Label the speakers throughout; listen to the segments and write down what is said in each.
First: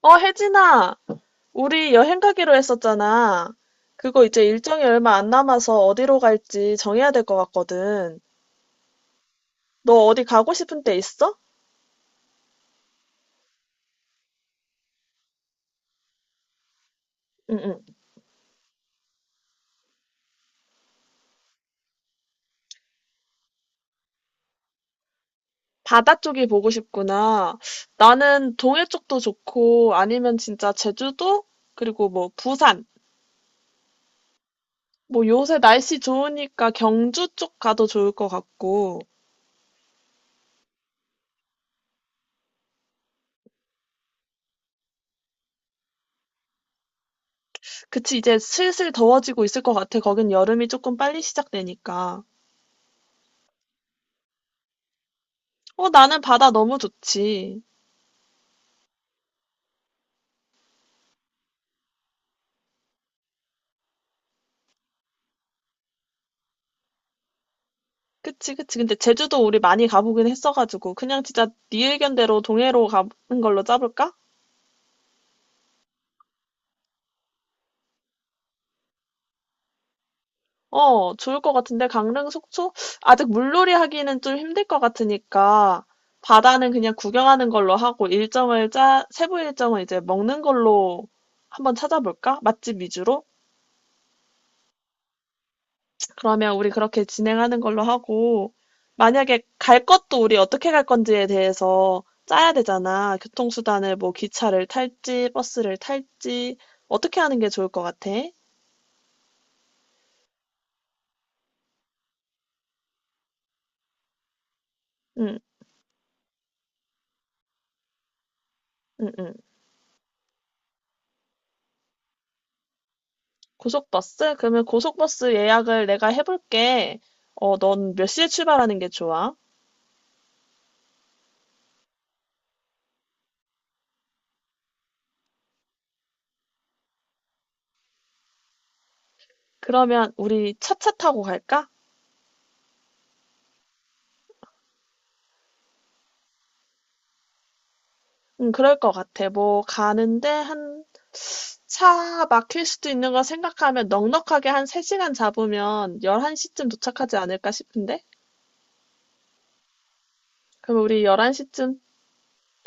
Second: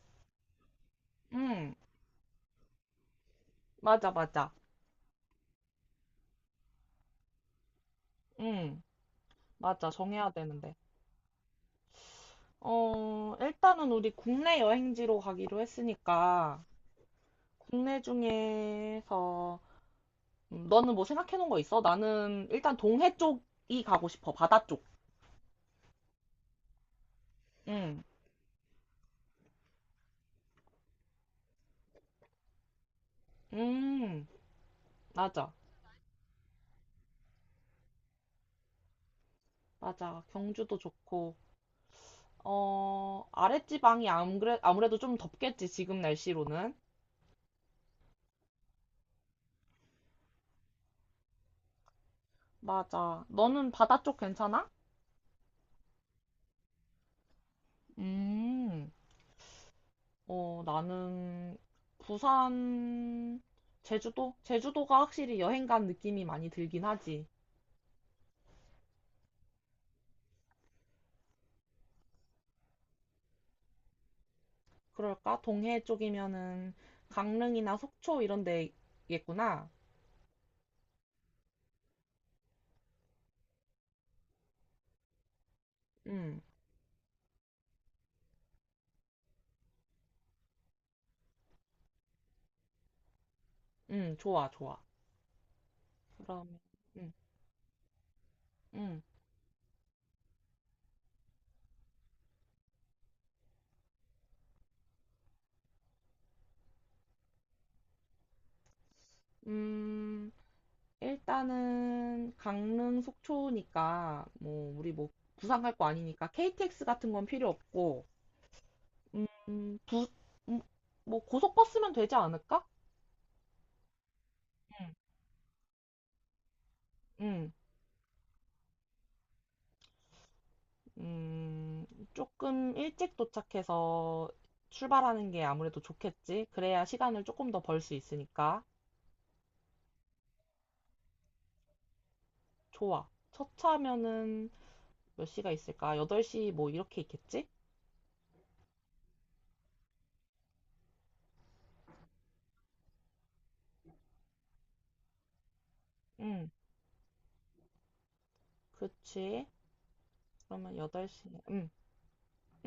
Speaker 1: 어, 혜진아,
Speaker 2: 응,
Speaker 1: 우리 여행 가기로 했었잖아.
Speaker 2: 맞아,
Speaker 1: 그거 이제
Speaker 2: 맞아.
Speaker 1: 일정이 얼마 안 남아서 어디로 갈지 정해야 될 것 같거든.
Speaker 2: 응, 맞아.
Speaker 1: 너 어디
Speaker 2: 정해야
Speaker 1: 가고
Speaker 2: 되는데.
Speaker 1: 싶은 데 있어?
Speaker 2: 일단은 우리 국내 여행지로 가기로 했으니까,
Speaker 1: 응응.
Speaker 2: 국내 중에서, 너는 뭐 생각해 놓은 거 있어? 나는 일단 동해 쪽이 가고 싶어. 바다 쪽.
Speaker 1: 바다 쪽이 보고 싶구나.
Speaker 2: 응,
Speaker 1: 나는 동해 쪽도 좋고, 아니면 진짜 제주도? 그리고 뭐 부산.
Speaker 2: 음,
Speaker 1: 뭐
Speaker 2: 맞아.
Speaker 1: 요새 날씨 좋으니까 경주 쪽 가도 좋을 것 같고.
Speaker 2: 맞아. 경주도 좋고, 아랫지방이 안 그래, 아무래도 좀 덥겠지, 지금 날씨로는.
Speaker 1: 그치, 이제 슬슬 더워지고 있을 것 같아. 거긴 여름이 조금 빨리 시작되니까.
Speaker 2: 맞아. 너는 바다 쪽 괜찮아?
Speaker 1: 어, 나는 바다 너무 좋지.
Speaker 2: 음. 나는 부산, 제주도? 제주도가 확실히 여행 간 느낌이 많이 들긴 하지.
Speaker 1: 그치, 그치. 근데 제주도 우리 많이 가보긴 했어가지고, 그냥 진짜 네 의견대로 동해로 가는 걸로 짜볼까?
Speaker 2: 그럴까? 동해 쪽이면은 강릉이나 속초 이런 데겠구나.
Speaker 1: 어, 좋을 것 같은데, 강릉, 속초? 아직 물놀이 하기는 좀 힘들 것 같으니까,
Speaker 2: 응,
Speaker 1: 바다는 그냥 구경하는 걸로 하고, 일정을 짜, 세부 일정은 이제 먹는 걸로 한번 찾아볼까? 맛집 위주로?
Speaker 2: 응, 좋아, 좋아.
Speaker 1: 그러면
Speaker 2: 그럼,
Speaker 1: 우리 그렇게
Speaker 2: 응,
Speaker 1: 진행하는 걸로 하고,
Speaker 2: 응.
Speaker 1: 만약에 갈 것도 우리 어떻게 갈 건지에 대해서 짜야 되잖아. 교통수단을 뭐 기차를 탈지, 버스를 탈지, 어떻게 하는 게 좋을 것 같아?
Speaker 2: 음, 일단은 강릉, 속초니까 뭐 우리 뭐
Speaker 1: 응,
Speaker 2: 부산 갈 거 아니니까 KTX 같은 건 필요 없고,
Speaker 1: 응, 응.
Speaker 2: 음, 부, 음, 뭐 고속버스면 되지 않을까?
Speaker 1: 고속버스? 그러면
Speaker 2: 응,
Speaker 1: 고속버스 예약을 내가 해볼게.
Speaker 2: 응.
Speaker 1: 어, 넌 몇 시에 출발하는 게 좋아?
Speaker 2: 음, 조금 일찍 도착해서 출발하는 게 아무래도 좋겠지? 그래야 시간을 조금 더 벌 수 있으니까.
Speaker 1: 그러면 우리 차차 타고 갈까?
Speaker 2: 좋아. 첫 차면은 몇 시가 있을까? 8시 뭐 이렇게 있겠지?
Speaker 1: 응, 그럴 것 같아. 뭐 가는데 한 차 막힐 수도 있는 걸 생각하면 넉넉하게 한 3시간 잡으면
Speaker 2: 응,
Speaker 1: 11시쯤 도착하지 않을까 싶은데?
Speaker 2: 그치. 그러면
Speaker 1: 그럼 우리
Speaker 2: 8시. 응,
Speaker 1: 11시쯤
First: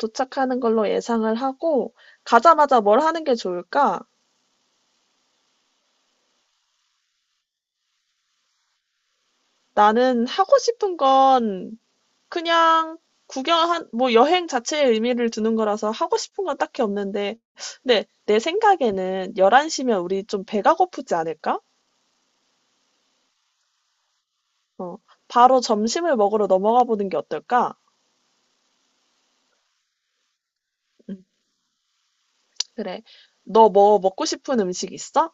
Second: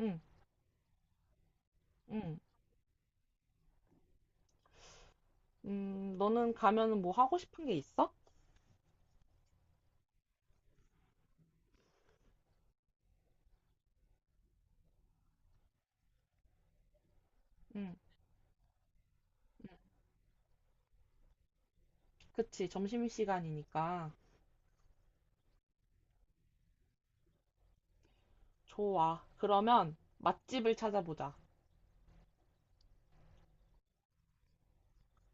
Speaker 2: 응,
Speaker 1: 걸로 예상을 하고,
Speaker 2: 응.
Speaker 1: 가자마자 뭘 하는 게 좋을까?
Speaker 2: 너는 가면은 뭐 하고 싶은 게 있어?
Speaker 1: 나는 하고 싶은 건 그냥 뭐 여행 자체에 의미를 두는 거라서 하고 싶은 건 딱히 없는데,
Speaker 2: 응,
Speaker 1: 근데 내 생각에는
Speaker 2: 응.
Speaker 1: 11시면 우리 좀 배가 고프지 않을까?
Speaker 2: 그치. 점심시간이니까.
Speaker 1: 어, 바로 점심을 먹으러 넘어가 보는 게 어떨까?
Speaker 2: 좋아. 그러면 맛집을
Speaker 1: 음.
Speaker 2: 찾아보자.
Speaker 1: 그래. 너 뭐 먹고 싶은 음식 있어?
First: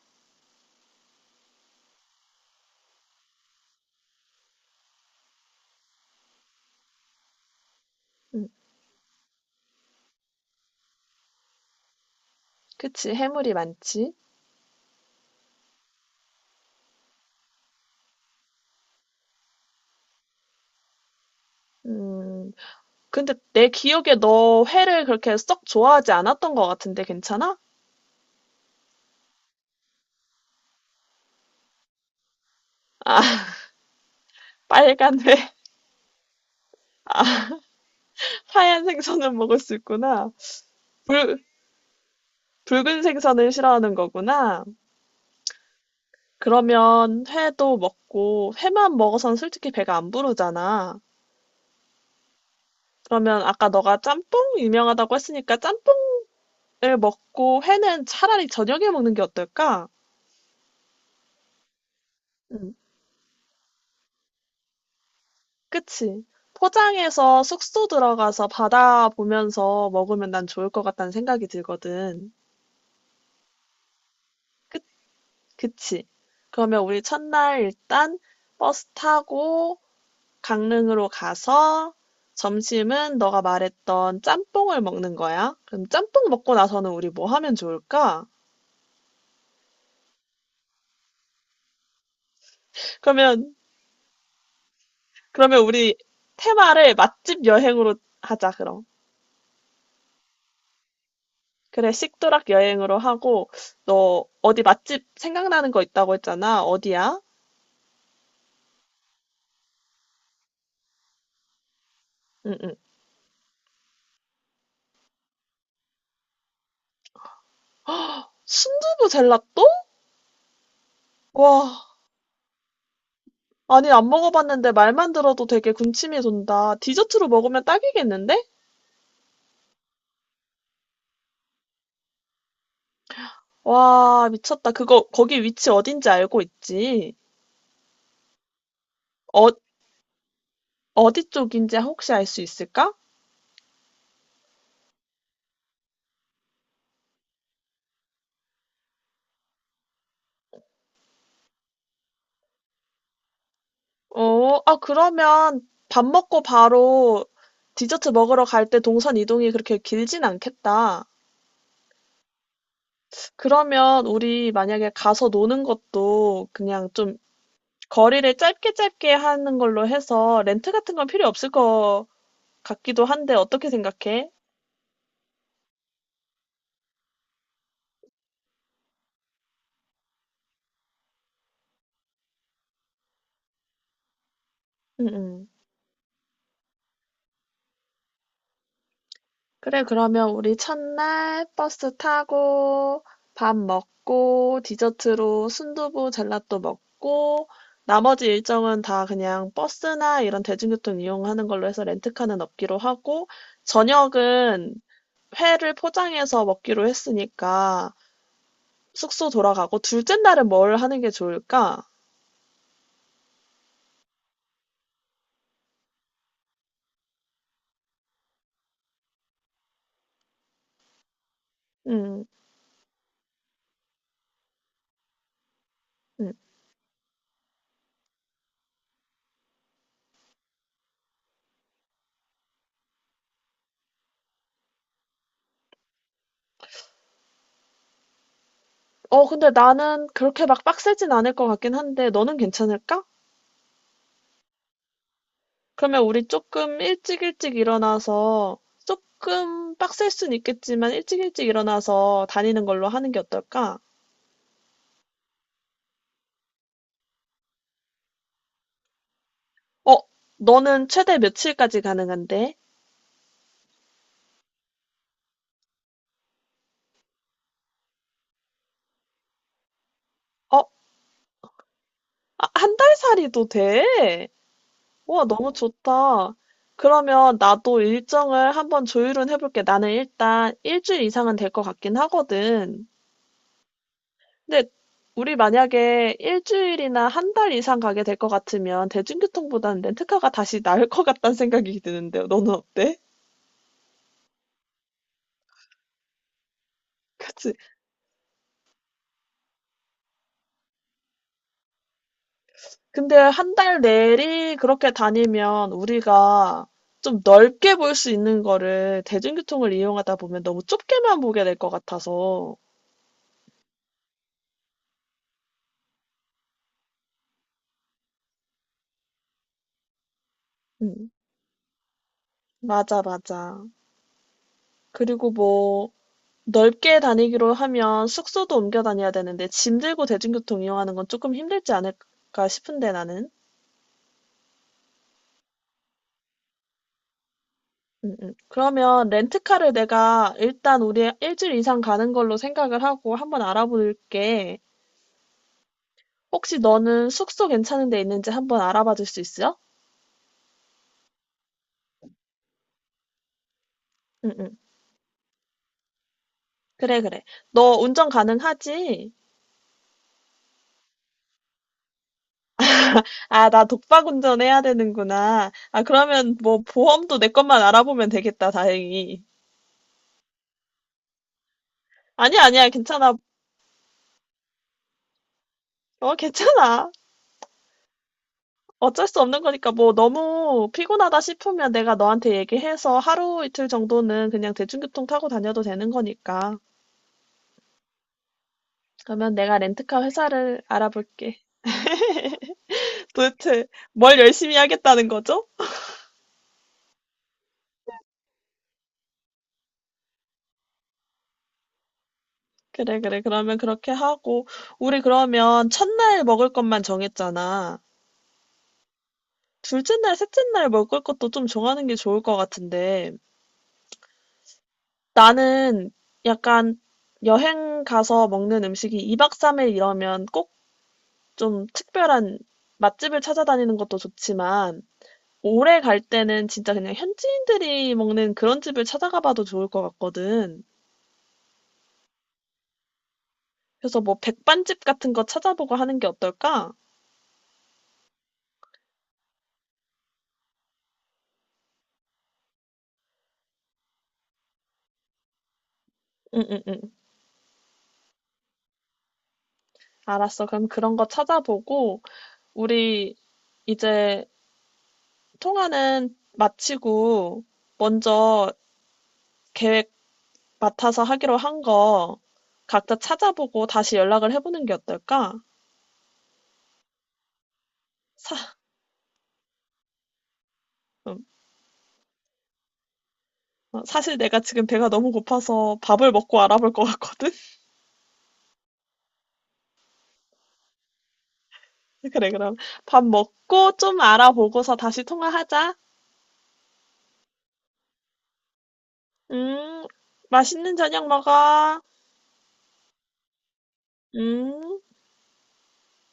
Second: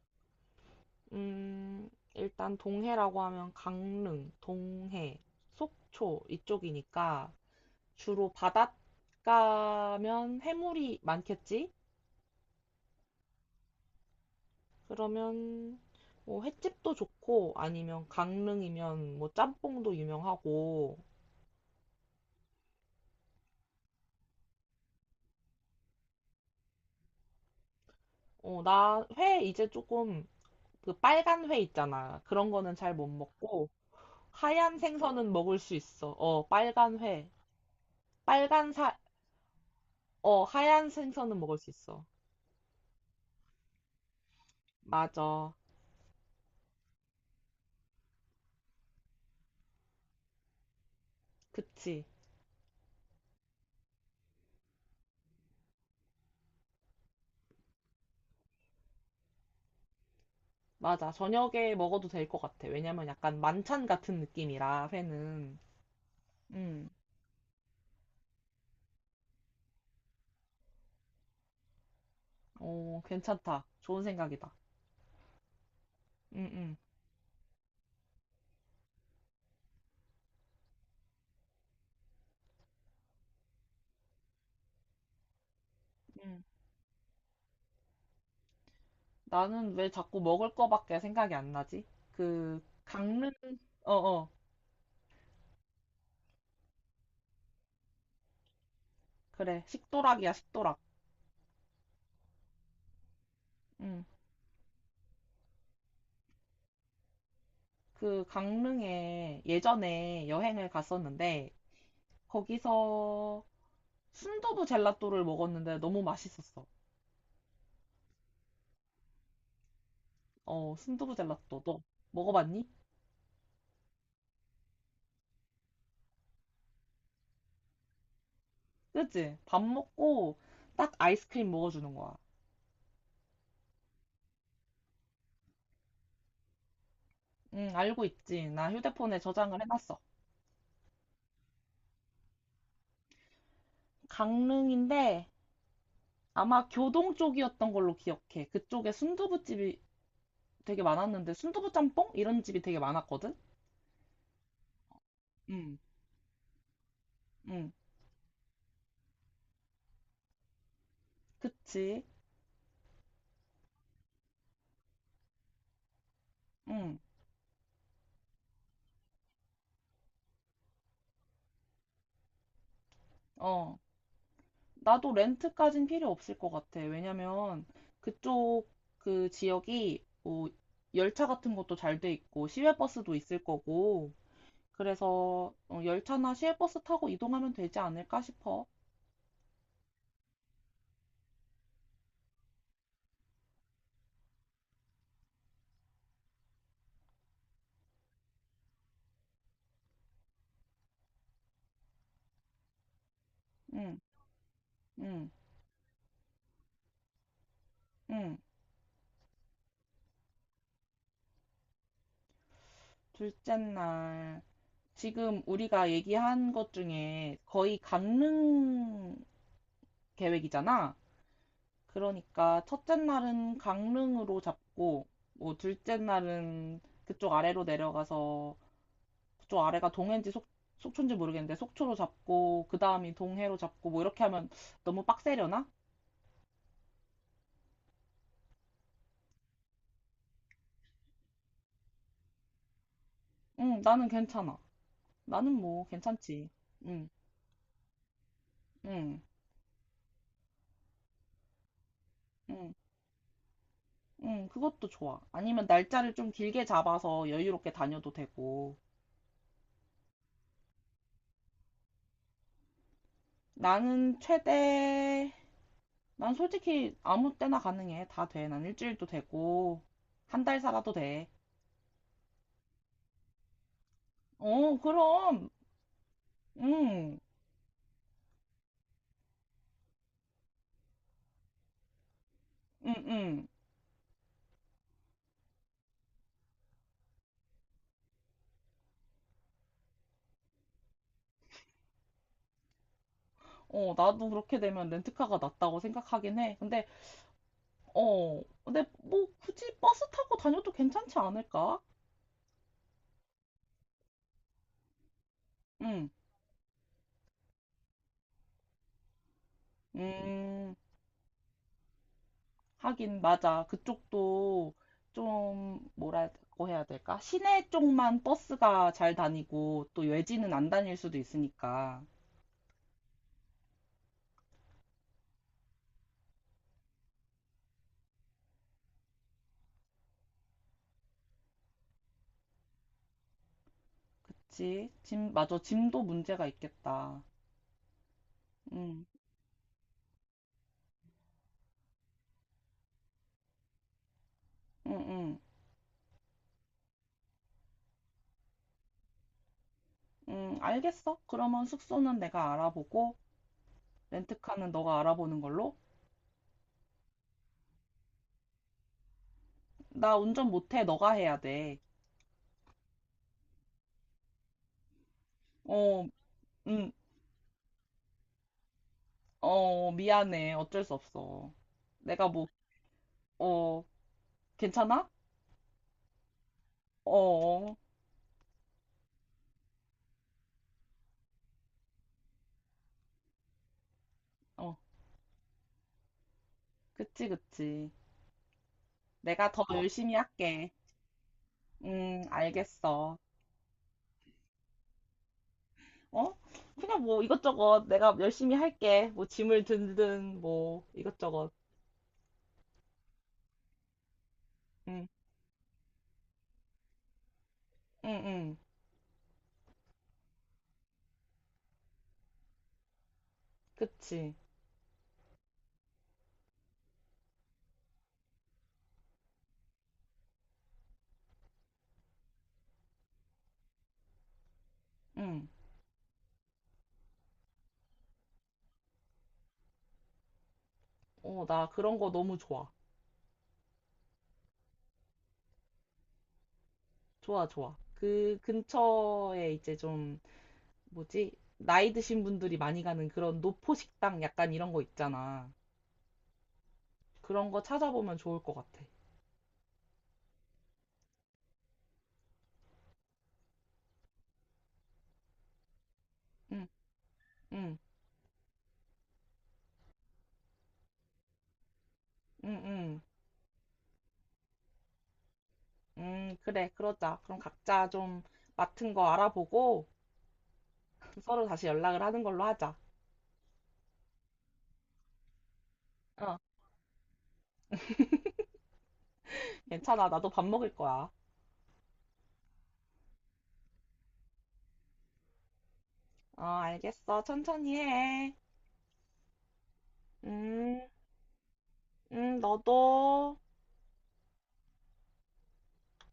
Speaker 2: 음, 일단 동해라고 하면 강릉, 동해, 속초 이쪽이니까 주로
Speaker 1: 음,
Speaker 2: 바닷가면 해물이 많겠지?
Speaker 1: 그치. 해물이 많지.
Speaker 2: 그러면 뭐 횟집도 좋고 아니면 강릉이면 뭐 짬뽕도 유명하고
Speaker 1: 음, 근데 내 기억에 너 회를 그렇게 썩 좋아하지 않았던 것 같은데 괜찮아?
Speaker 2: 나 회 이제 조금 그 빨간 회 있잖아. 그런 거는 잘 못
Speaker 1: 아,
Speaker 2: 먹고 하얀
Speaker 1: 빨간
Speaker 2: 생선은
Speaker 1: 회,
Speaker 2: 먹을 수 있어. 어, 빨간 회. 빨간
Speaker 1: 하얀
Speaker 2: 사,
Speaker 1: 생선은 먹을 수 있구나.
Speaker 2: 어, 하얀
Speaker 1: 붉,
Speaker 2: 생선은 먹을 수 있어.
Speaker 1: 붉은 생선을 싫어하는 거구나.
Speaker 2: 맞아.
Speaker 1: 그러면 회도 먹고, 회만 먹어서는 솔직히 배가 안 부르잖아.
Speaker 2: 그치.
Speaker 1: 그러면 아까 너가 짬뽕 유명하다고 했으니까 짬뽕을 먹고 회는 차라리 저녁에 먹는 게 어떨까?
Speaker 2: 맞아. 저녁에 먹어도 될 것 같아.
Speaker 1: 응.
Speaker 2: 왜냐면 약간 만찬 같은 느낌이라, 회는.
Speaker 1: 그치?
Speaker 2: 음,
Speaker 1: 포장해서 숙소 들어가서 바다 보면서 먹으면 난 좋을 것 같다는 생각이 들거든.
Speaker 2: 어, 괜찮다. 좋은 생각이다.
Speaker 1: 그, 그치?
Speaker 2: 응, 응.
Speaker 1: 그러면 우리 첫날 일단 버스 타고 강릉으로 가서 점심은 너가 말했던 짬뽕을 먹는 거야. 그럼 짬뽕
Speaker 2: 음.
Speaker 1: 먹고 나서는 우리 뭐 하면 좋을까?
Speaker 2: 나는 왜 자꾸 먹을 거밖에 생각이 안 나지? 그, 강릉,
Speaker 1: 그러면,
Speaker 2: 어, 어.
Speaker 1: 그러면 우리 테마를 맛집 여행으로 하자, 그럼.
Speaker 2: 그래. 식도락이야, 식도락.
Speaker 1: 그래, 식도락 여행으로 하고,
Speaker 2: 음,
Speaker 1: 너 어디 맛집 생각나는 거 있다고 했잖아. 어디야?
Speaker 2: 그 강릉에 예전에 여행을 갔었는데
Speaker 1: 응응.
Speaker 2: 거기서 순두부 젤라또를 먹었는데 너무 맛있었어.
Speaker 1: 순두부 젤라또?
Speaker 2: 어, 순두부 젤라또 너
Speaker 1: 와,
Speaker 2: 먹어봤니?
Speaker 1: 아니 안 먹어봤는데 말만 들어도 되게 군침이 돈다. 디저트로 먹으면 딱이겠는데?
Speaker 2: 그치? 밥 먹고 딱 아이스크림 먹어주는 거야.
Speaker 1: 와, 미쳤다. 그거 거기 위치 어딘지 알고 있지?
Speaker 2: 응, 알고 있지. 나 휴대폰에
Speaker 1: 어,
Speaker 2: 저장을 해놨어.
Speaker 1: 어디 쪽인지 혹시 알 수 있을까?
Speaker 2: 강릉인데 아마 교동 쪽이었던 걸로 기억해. 그쪽에 순두부집이 되게 많았는데 순두부 짬뽕? 이런 집이 되게 많았거든?
Speaker 1: 어, 아 그러면
Speaker 2: 응,
Speaker 1: 밥 먹고 바로
Speaker 2: 응,
Speaker 1: 디저트 먹으러 갈 때 동선 이동이 그렇게 길진 않겠다.
Speaker 2: 그치.
Speaker 1: 그러면 우리 만약에 가서 노는 것도 그냥
Speaker 2: 응,
Speaker 1: 좀 거리를 짧게 짧게 하는 걸로 해서 렌트 같은 건 필요 없을 것 같기도 한데 어떻게
Speaker 2: 어.
Speaker 1: 생각해?
Speaker 2: 나도 렌트까진 필요 없을 것 같아. 왜냐면 그쪽 그 지역이 뭐 열차 같은 것도 잘 돼 있고 시외버스도 있을 거고
Speaker 1: 응, 응.
Speaker 2: 그래서 어, 열차나 시외버스 타고 이동하면 되지 않을까 싶어.
Speaker 1: 그래, 그러면 우리 첫날 버스 타고 밥 먹고 디저트로 순두부 젤라또 먹고 나머지 일정은 다 그냥 버스나 이런 대중교통 이용하는 걸로 해서 렌트카는 없기로 하고
Speaker 2: 응,
Speaker 1: 저녁은
Speaker 2: 응,
Speaker 1: 회를 포장해서 먹기로 했으니까
Speaker 2: 응.
Speaker 1: 숙소 돌아가고 둘째 날은 뭘 하는 게 좋을까?
Speaker 2: 둘째 날. 지금 우리가 얘기한 것 중에 거의 강릉 계획이잖아.
Speaker 1: 음,
Speaker 2: 그러니까 첫째 날은 강릉으로 잡고, 뭐 둘째
Speaker 1: 음.
Speaker 2: 날은 그쪽 아래로 내려가서 그쪽 아래가 동해인지 속, 속초인지 모르겠는데 속초로 잡고 그 다음이 동해로 잡고 뭐 이렇게 하면 너무 빡세려나?
Speaker 1: 어, 근데 나는 그렇게 막 빡세진 않을 것 같긴 한데 너는 괜찮을까?
Speaker 2: 응, 나는 괜찮아. 나는 뭐
Speaker 1: 그러면 우리
Speaker 2: 괜찮지.
Speaker 1: 조금
Speaker 2: 응.
Speaker 1: 일찍 일찍 일어나서
Speaker 2: 응,
Speaker 1: 조금 빡셀 순 있겠지만 일찍 일찍 일어나서 다니는
Speaker 2: 응,
Speaker 1: 걸로 하는 게 어떨까?
Speaker 2: 응, 그것도 좋아. 아니면 날짜를 좀 길게 잡아서 여유롭게 다녀도 되고.
Speaker 1: 어, 너는 최대 며칠까지 가능한데?
Speaker 2: 나는 최대, 난 솔직히 아무 때나 가능해. 다 돼. 난 일주일도 되고, 한 달
Speaker 1: 어,
Speaker 2: 살아도 돼.
Speaker 1: 아, 한 달 살이도 돼?
Speaker 2: 어,
Speaker 1: 와
Speaker 2: 그럼,
Speaker 1: 너무 좋다.
Speaker 2: 응,
Speaker 1: 그러면 나도 일정을 한번 조율은 해볼게. 나는 일단 일주일 이상은 될 것 같긴 하거든.
Speaker 2: 응, 응.
Speaker 1: 근데 우리 만약에 일주일이나 한 달 이상 가게 될 것 같으면 대중교통보다는 렌트카가 다시 나을 것 같다는 생각이 드는데요. 너는 어때?
Speaker 2: 어, 나도 그렇게 되면 렌트카가 낫다고 생각하긴 해. 근데,
Speaker 1: 그치?
Speaker 2: 어, 근데 뭐 굳이 버스 타고 다녀도 괜찮지 않을까?
Speaker 1: 근데 한 달 내리 그렇게 다니면
Speaker 2: 응,
Speaker 1: 우리가 좀 넓게 볼 수 있는 거를 대중교통을 이용하다 보면 너무
Speaker 2: 음.
Speaker 1: 좁게만 보게 될 것 같아서.
Speaker 2: 하긴 맞아. 그쪽도 좀 뭐라고 해야 될까? 시내 쪽만 버스가 잘 다니고 또 외지는 안 다닐
Speaker 1: 음,
Speaker 2: 수도 있으니까.
Speaker 1: 맞아, 맞아. 그리고 뭐, 넓게 다니기로 하면 숙소도 옮겨 다녀야 되는데 짐 들고 대중교통 이용하는 건 조금 힘들지 않을까 싶은데 나는.
Speaker 2: 그치? 짐, 맞아. 짐도 문제가 있겠다. 응,
Speaker 1: 그러면 렌트카를 내가 일단 우리 일주일 이상 가는 걸로 생각을 하고 한번 알아볼게.
Speaker 2: 응, 응,
Speaker 1: 혹시 너는 숙소 괜찮은 데 있는지 한번 알아봐 줄 수 있어?
Speaker 2: 응. 알겠어. 그러면 숙소는 내가 알아보고
Speaker 1: 응, 응.
Speaker 2: 렌트카는 너가 알아보는 걸로.
Speaker 1: 그래, 그래. 너 운전 가능하지?
Speaker 2: 나 운전 못해. 너가 해야 돼.
Speaker 1: 아, 나 독박 운전해야 되는구나. 아,
Speaker 2: 어,
Speaker 1: 그러면 뭐
Speaker 2: 응,
Speaker 1: 보험도 내 것만 알아보면 되겠다, 다행히.
Speaker 2: 어, 미안해. 어쩔 수 없어. 내가
Speaker 1: 아니야,
Speaker 2: 뭐,
Speaker 1: 아니야, 괜찮아.
Speaker 2: 어, 괜찮아?
Speaker 1: 어, 괜찮아.
Speaker 2: 어, 어,
Speaker 1: 어쩔 수 없는 거니까 뭐 너무 피곤하다 싶으면 내가 너한테 얘기해서 하루 이틀 정도는 그냥
Speaker 2: 어,
Speaker 1: 대중교통 타고 다녀도 되는 거니까.
Speaker 2: 그치, 그치.
Speaker 1: 그러면
Speaker 2: 내가
Speaker 1: 내가
Speaker 2: 더
Speaker 1: 렌트카
Speaker 2: 열심히
Speaker 1: 회사를
Speaker 2: 할게.
Speaker 1: 알아볼게.
Speaker 2: 알겠어.
Speaker 1: 도대체 뭘 열심히 하겠다는 거죠?
Speaker 2: 어? 그냥 뭐 이것저것 내가 열심히 할게. 뭐 짐을 들든 뭐 이것저것.
Speaker 1: 그래, 그래. 그러면 그렇게 하고, 우리
Speaker 2: 응,
Speaker 1: 그러면 첫날 먹을 것만 정했잖아.
Speaker 2: 응, 응.
Speaker 1: 둘째 날, 셋째 날 먹을 것도 좀 정하는 게 좋을 것 같은데,
Speaker 2: 그치.
Speaker 1: 나는 약간 여행 가서 먹는 음식이 2박 3일 이러면 꼭 좀 특별한 맛집을 찾아다니는 것도 좋지만,
Speaker 2: 응.
Speaker 1: 오래 갈 때는 진짜 그냥 현지인들이 먹는 그런 집을 찾아가 봐도 좋을 것 같거든.
Speaker 2: 어, 나 그런 거 너무 좋아.
Speaker 1: 그래서 뭐 백반집 같은 거 찾아보고 하는 게 어떨까?
Speaker 2: 좋아, 좋아. 그 근처에 이제 좀 뭐지? 나이 드신 분들이 많이 가는 그런 노포 식당 약간 이런 거 있잖아.
Speaker 1: 응, 응, 응.
Speaker 2: 그런 거 찾아보면 좋을 것 같아.
Speaker 1: 알았어. 그럼 그런 거 찾아보고 우리 이제 통화는
Speaker 2: 응,
Speaker 1: 마치고
Speaker 2: 응,
Speaker 1: 먼저 계획 맡아서 하기로 한 거
Speaker 2: 응,
Speaker 1: 각자
Speaker 2: 응.
Speaker 1: 찾아보고 다시 연락을 해보는 게 어떨까?
Speaker 2: 응, 그래, 그러자. 그럼 각자 좀
Speaker 1: 사,
Speaker 2: 맡은 거 알아보고
Speaker 1: 음,
Speaker 2: 서로 다시 연락을 하는 걸로 하자.
Speaker 1: 어, 사실 내가 지금 배가 너무 고파서 밥을
Speaker 2: 어,
Speaker 1: 먹고 알아볼 것 같거든?
Speaker 2: 괜찮아. 나도 밥 먹을 거야.
Speaker 1: 그래, 그럼 밥 먹고 좀 알아보고서 다시 통화하자.
Speaker 2: 어, 알겠어. 천천히 해.
Speaker 1: 음, 맛있는
Speaker 2: 음,
Speaker 1: 저녁 먹어.
Speaker 2: 너도.
Speaker 1: 음.